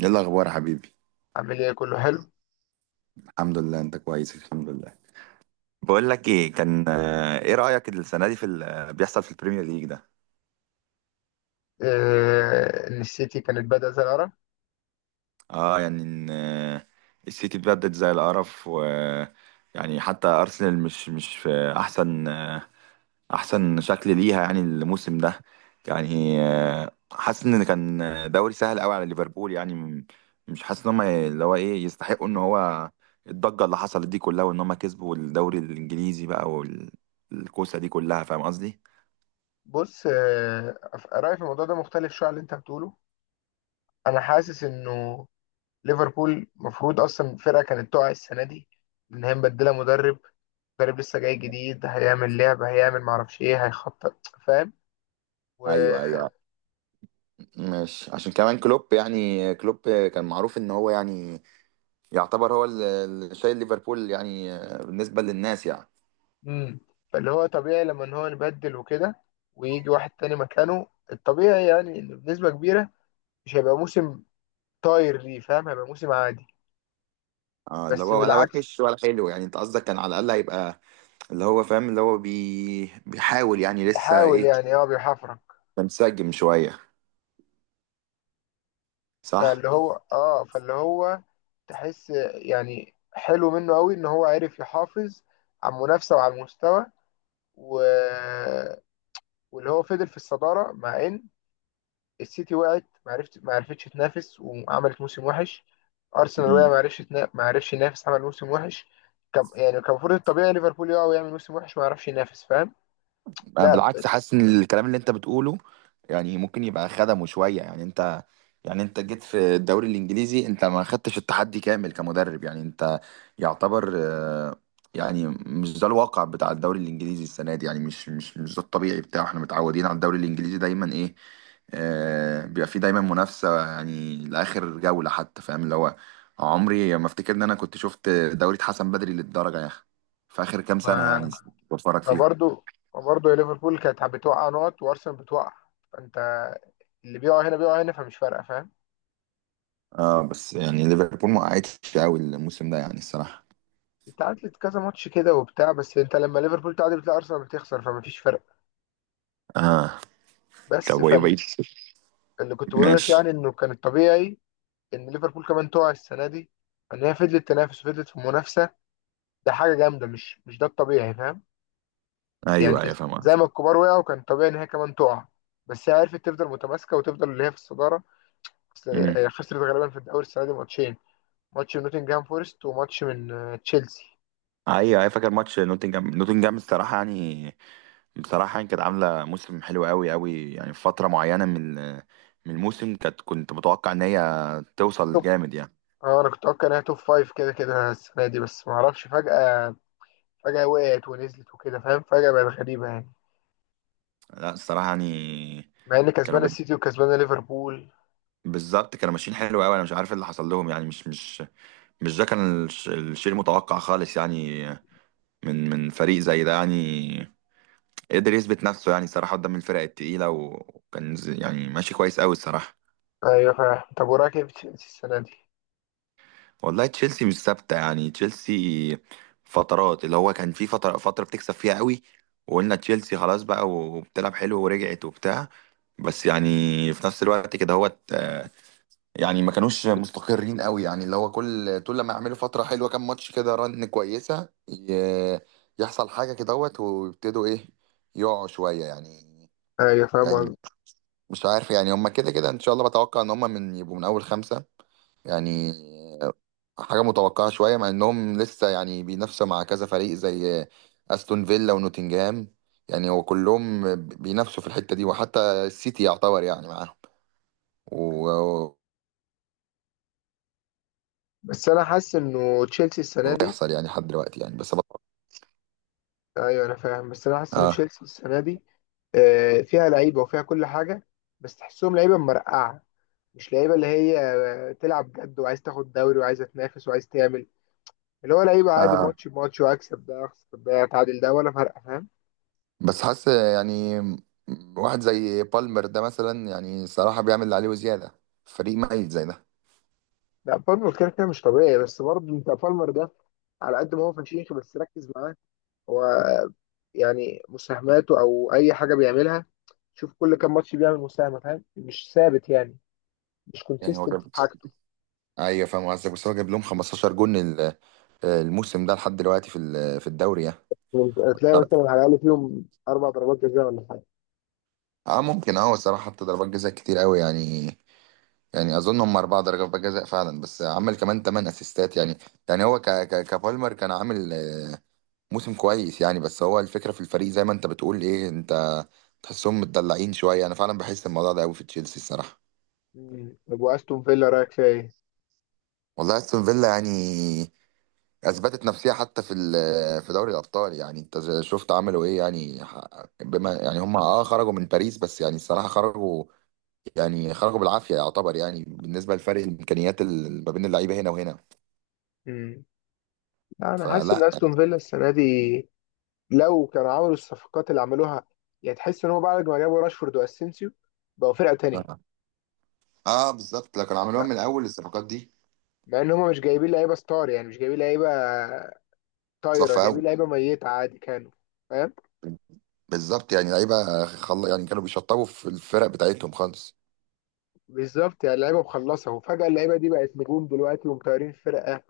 ايه الاخبار يا حبيبي. عامل ايه؟ كله حلو. الحمد لله، انت كويس، الحمد لله. بقول لك ايه، كان ايه رأيك السنة دي في اللي بيحصل في البريمير ليج ده؟ ان السيتي كانت بادئه زي العرب. اه يعني ان السيتي اتبدد زي القرف، و يعني حتى ارسنال مش في احسن احسن شكل ليها يعني الموسم ده. يعني حاسس ان كان دوري سهل قوي على ليفربول يعني مش حاسس ان هم اللي هو ايه يستحقوا ان هو الضجه اللي حصلت دي كلها، وان هم كسبوا الدوري الانجليزي بقى والكوسه دي كلها، فاهم قصدي؟ بص، رايي في الموضوع ده مختلف شويه عن اللي انت بتقوله. انا حاسس انه ليفربول المفروض اصلا فرقه كانت تقع السنه دي، ان هي مبدله مدرب. مدرب لسه جاي جديد، هيعمل لعبه، هيعمل معرفش ايه، هيخطط، فاهم؟ و ايوه ايوه، ماشي. عشان كمان كلوب، يعني كلوب كان معروف ان هو يعني يعتبر هو اللي شايل ليفربول يعني بالنسبه للناس يعني. مم. فاللي هو طبيعي لما ان هو نبدل وكده، ويجي واحد تاني مكانه، الطبيعي يعني انه بنسبه كبيره مش هيبقى موسم طاير ليه، فاهم؟ هيبقى موسم عادي. اه اللي بس هو ولا بالعكس، وحش ولا حلو يعني، انت قصدك كان على الاقل هيبقى اللي هو فاهم اللي هو بيحاول يعني لسه بيحاول ايه، يعني، اه بيحفرك. منسجم شوية، صح؟ فاللي هو اه، فاللي هو تحس يعني حلو منه قوي ان هو عرف يحافظ على المنافسه وعلى المستوى و... واللي هو فضل في الصداره، مع ان السيتي وقعت ما عرفتش تنافس وعملت موسم وحش. ارسنال وقع مم. ما عرفش ينافس، عمل موسم وحش. يعني كان المفروض الطبيعي ليفربول يقع ويعمل موسم وحش ما يعرفش ينافس، فاهم؟ أنا لا بالعكس بس، حاسس ان الكلام اللي انت بتقوله يعني ممكن يبقى خدمه شوية. يعني انت، يعني انت جيت في الدوري الانجليزي، انت ما خدتش التحدي كامل كمدرب. يعني انت يعتبر يعني مش ده الواقع بتاع الدوري الانجليزي السنة دي يعني، مش ده الطبيعي بتاعه. احنا متعودين على الدوري الانجليزي دايما ايه، بيبقى فيه دايما منافسة يعني لآخر جولة حتى، فاهم؟ اللي هو عمري ما افتكر ان انا كنت شفت دوري اتحسن بدري للدرجة يا اخي في آخر كام سنة ما يعني بتفرج ما فيهم. برضو ما برضو يا ليفربول كانت بتوقع نقط، وارسنال بتوقع. فانت اللي بيقع هنا بيقع هنا، فمش فارقه، فاهم؟ اه، بس يعني ليفربول ما وقعتش قوي الموسم ده يعني الصراحة. اتعادلت كذا ماتش كده وبتاع، بس انت لما ليفربول تعادل بتلاقي ارسنال بتخسر، فمفيش فرق. اه. بس طب وايه فاللي بقيت؟ كنت بقوله لك، ماشي. يعني انه كان الطبيعي ان ليفربول كمان تقع السنه دي، ان هي فضلت تنافس وفضلت في المنافسه. ده حاجه جامده، مش ده الطبيعي، فاهم؟ يعني ايوه ايوه، فاهم زي قصدك. ما الكبار وقعوا كان طبيعي ان هي كمان تقع. بس هي عرفت تفضل متماسكه وتفضل اللي هي في الصداره. بس امم. هي خسرت غالبا في الدوري السنه دي ماتشين: ماتش من نوتنجهام فورست، وماتش من تشيلسي. ايوه ايوه، فاكر ماتش نوتنجهام الصراحه يعني، بصراحه يعني كانت عامله موسم حلو قوي قوي يعني. في فتره معينه من من الموسم، كانت كنت متوقع ان هي توصل توب جامد يعني. اه انا كنت اتوقع انها توب فايف كده كده السنه دي، بس ما اعرفش. فجاه وقعت ونزلت وكده، فاهم؟ فجاه بقت غريبه يعني، لا الصراحه يعني، مع ان كانوا كسبانه بت- السيتي وكسبانه ليفربول. بالظبط كانوا ماشيين حلو قوي، انا مش عارف إيه اللي حصل لهم يعني مش ده كان الشيء المتوقع خالص يعني، من فريق زي ده يعني قدر يثبت نفسه يعني صراحة قدام الفرق التقيلة، وكان يعني ماشي كويس قوي الصراحة. ايوه فاهم. طب وراك ايه في تشيلسي السنه دي؟ والله تشيلسي مش ثابتة يعني. تشيلسي فترات، اللي هو كان في فترة فترة بتكسب فيها قوي وقلنا تشيلسي خلاص بقى وبتلعب حلو ورجعت وبتاع، بس يعني في نفس الوقت كده هو يعني ما كانوش مستقرين قوي يعني. اللي هو كل طول لما يعملوا فترة حلوة كام ماتش كده رن كويسة، يحصل حاجة كده ويبتدوا ايه، يقعوا شوية يعني. ايوه فاهم يعني قصدي. مش عارف يعني، هما كده كده ان شاء الله بتوقع ان هما من يبقوا من اول خمسة يعني. حاجة متوقعة شوية مع انهم لسه يعني بينافسوا مع كذا فريق زي استون فيلا ونوتنجهام يعني. هو كلهم بينافسوا في الحتة دي، وحتى السيتي يعتبر يعني معاهم، و- بس انا حاسس انه تشيلسي السنه دي، ويحصل يعني لحد دلوقتي يعني، بس ايوه انا فاهم، بس انا حاسس ان آه. تشيلسي السنه دي فيها لعيبه وفيها كل حاجه. بس تحسهم لعيبه مرقعه، مش لعيبه اللي هي تلعب جد وعايز تاخد دوري وعايزه تنافس وعايز تعمل. اللي هو لعيب عادي، آه. ماتش بماتش، واكسب ده اخسر ده اتعادل ده ولا فارقه، فاهم؟ بس حاسس يعني واحد زي بالمر ده مثلا، يعني صراحة بيعمل اللي عليه وزيادة، فريق ميت زي ده لا، بالمر كده كده مش طبيعي. بس برضه انت بالمر ده، على قد ما هو فشيخ، بس ركز معاه، هو يعني مساهماته او اي حاجه بيعملها، شوف كل كام ماتش بيعمل مساهمه، فاهم؟ مش ثابت يعني، مش يعني. هو كونسيستنت في حاجته. ايوه فاهم قصدك، بس هو جاب لهم 15 جون الموسم ده لحد دلوقتي في في الدوري يعني. تلاقي مثلا على الاقل فيهم اربع ضربات جزاء ولا حاجه. اه ممكن، اه الصراحه حط ضربات جزاء كتير قوي يعني. يعني اظن هم اربع ضربات جزاء فعلا، بس عمل كمان ثمان اسيستات يعني. يعني هو ك ك كبالمر كان عامل موسم كويس يعني. بس هو الفكره في الفريق زي ما انت بتقول، ايه انت تحسهم متدلعين شويه. انا فعلا بحس الموضوع ده قوي في تشيلسي الصراحه. طب واستون فيلا رايك فيها ايه؟ والله استون فيلا يعني اثبتت نفسها حتى في في دوري الابطال يعني. انت شفت عملوا ايه يعني، بما يعني هم اه خرجوا من باريس، بس يعني الصراحه خرجوا يعني خرجوا بالعافيه يعتبر يعني بالنسبه لفرق الامكانيات ما بين اللعيبه هنا وهنا. امم لا، انا حاسس فلا ان يعني استون فيلا السنه دي، لو كانوا عملوا الصفقات اللي عملوها، يعني تحس ان هو بعد ما جابوا راشفورد واسينسيو بقوا فرقه تانية. اه بالظبط، لكن عملوها من بقى الاول الصفقات دي. مع ان هم مش جايبين لعيبه ستار، يعني مش جايبين لعيبه طايره، صفى جايبين قوي، لعيبه ميته عادي كانوا، فاهم؟ بالظبط يعني. لعيبه يعني كانوا بيشطبوا في الفرق بتاعتهم خالص. بالظبط، يعني لعيبه مخلصه، وفجاه اللعيبه دي بقت نجوم دلوقتي ومطيرين فرقه.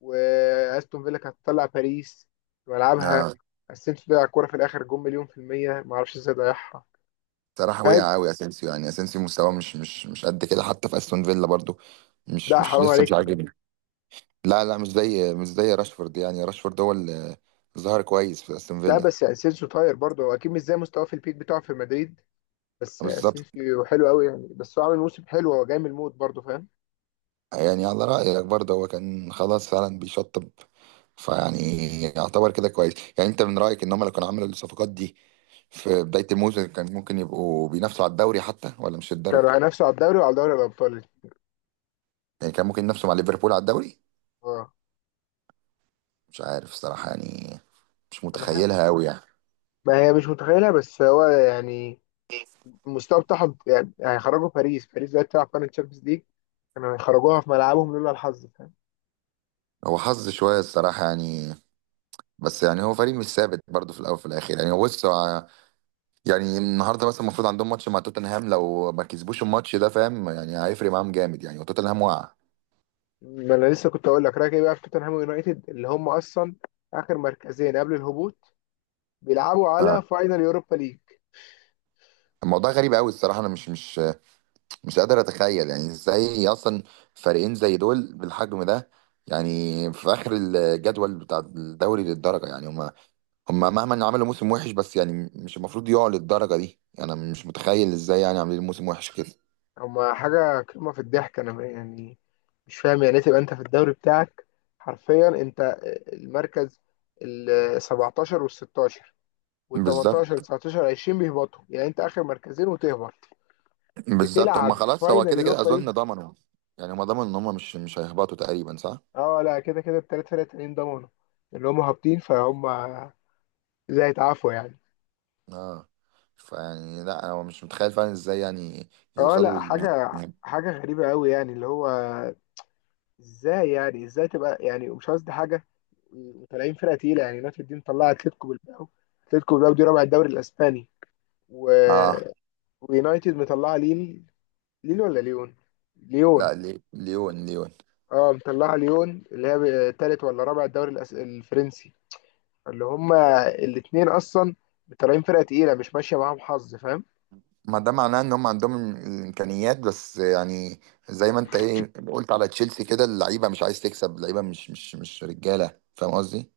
واستون فيلا كانت تطلع باريس في ملعبها. اه اسينسيو ضيع الكوره في الاخر، جون مليون في الميه، ما اعرفش ازاي ضيعها، صراحه فاهم؟ وقع قوي اسينسيو يعني، اسينسيو مستواه مش قد كده حتى في استون فيلا برضو. مش لا مش حرام لسه عليك. مش عاجبني. لا لا، مش زي، مش زي راشفورد. يعني راشفورد هو اللي ظهر كويس في استون لا فيلا. بس يعني اسينسيو طاير برضه، هو اكيد مش زي مستواه في البيك بتاعه في مدريد. بس سيسي بالظبط حلو قوي يعني، بس هو عامل موسم حلو، هو جاي من الموت برضه، فاهم؟ يعني، على رأيك برضه هو كان خلاص فعلا بيشطب، فيعني يعتبر كده كويس. يعني انت من رأيك ان هم لو كانوا عملوا الصفقات دي في بداية الموسم كان ممكن يبقوا بينافسوا على الدوري حتى ولا مش الدرجة؟ كانوا هينافسوا على الدوري وعلى دوري الابطال. يعني كان ممكن ينافسوا مع ليفربول على الدوري؟ اه. مش عارف الصراحة يعني، مش انا عارف. متخيلها قوي يعني. ما هي مش متخيلها، بس هو يعني المستوى بتاعهم يعني، هيخرجوا باريس. باريس دلوقتي بتلعب فاينل تشامبيونز ليج، كانوا هيخرجوها في ملعبهم لولا الحظ، فاهم؟ هو حظ شوية الصراحة يعني، بس يعني هو فريق مش ثابت برضه في الأول وفي الآخر. يعني هو بص، يعني النهارده مثلا المفروض عندهم ماتش مع توتنهام، لو ما كسبوش الماتش ده فاهم يعني هيفرق معاهم جامد يعني، وتوتنهام وقع. ما انا لسه كنت اقول لك رايك ايه بقى في توتنهام ويونايتد، اللي هم اصلا اخر مركزين قبل الهبوط، بيلعبوا اه. على فاينل يوروبا ليج. الموضوع غريب قوي الصراحه، انا مش قادر اتخيل يعني ازاي اصلا فريقين زي دول بالحجم ده يعني في اخر الجدول بتاع الدوري للدرجه يعني. هم مهما عملوا موسم وحش بس يعني مش المفروض يقعوا للدرجه دي. انا مش متخيل ازاي يعني عاملين موسم وحش كده. هما حاجه قمه في الضحك. انا يعني مش فاهم، يعني ايه تبقى انت في الدوري بتاعك حرفيا انت المركز ال 17 وال 16 وال 18 وال بالظبط 19 20 بيهبطوا، يعني انت اخر مركزين وتهبط بالظبط، هم بتلعب خلاص هو فاينل كده كده يوروبا اظن ليج. ضمنوا. يعني هم ضمنوا ان هم مش هيهبطوا تقريبا، صح؟ اه لا، كده كده الثلاث فرق التانيين ضمنوا اللي هم هابطين، فهم زي هيتعافوا يعني. اه. فيعني لا هو مش متخيل فعلا ازاي يعني اه يوصلوا لا، حاجه لل... حاجه غريبه قوي يعني، اللي هو ازاي يعني، ازاي تبقى يعني، مش قصدي حاجه. وطالعين فرقه تقيله، يعني نادي الدين طلع اتلتيكو بالباو، اتلتيكو بالباو دي رابع الدوري الاسباني، و اه. ويونايتد مطلعه ليل. ليل ولا ليون؟ ليون. لا، ليون ليون. اه مطلعه ليون، اللي هي تالت ولا رابع الدوري الفرنسي. اللي هما الاتنين اصلا طالعين فرقه تقيله، مش ماشيه معاهم حظ، فاهم؟ ما ده معناه ان هم عندهم الامكانيات، بس يعني زي ما انت ايه قلت على تشيلسي كده، اللعيبه مش عايز تكسب، اللعيبه مش رجاله، فاهم قصدي؟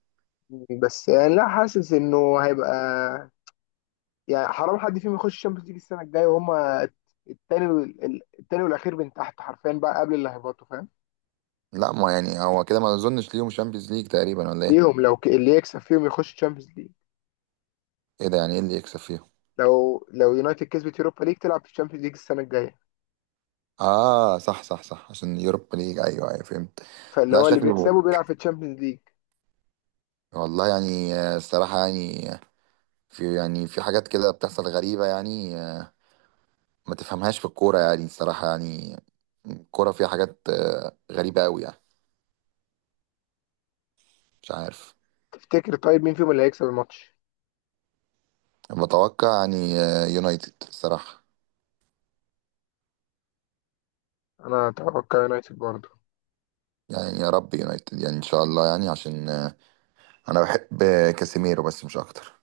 بس يعني لا، حاسس انه هيبقى يعني حرام حد فيهم يخش الشامبيونز ليج السنه الجايه، وهما التاني التاني والاخير من تحت حرفيا، بقى قبل اللي هيبطوا، فاهم؟ لا ما يعني، هو كده ما اظنش ليهم شامبيونز ليج تقريبا، ولا ايه؟ ليهم، اللي يكسب فيهم يخش الشامبيونز ليج. ايه ده يعني، ايه اللي يكسب فيهم؟ لو يونايتد كسبت يوروبا ليج تلعب في الشامبيونز ليج السنه الجايه. اه صح صح صح، عشان يوروبا ليج، ايوه ايوه فهمت. فاللي لا هو اللي شكله. بيكسبه بيلعب في الشامبيونز ليج. والله يعني الصراحه يعني في يعني في حاجات كده بتحصل غريبة يعني ما تفهمهاش في الكورة يعني الصراحة يعني. الكورة فيها حاجات غريبة أوي يعني. مش عارف. تفتكر طيب مين فيهم اللي هيكسب الماتش؟ بتوقع يعني يونايتد الصراحة. انا اتوقع يونايتد برضه. يعني يا رب يونايتد يعني إن شاء الله يعني، عشان أنا بحب كاسيميرو، بس مش أكتر.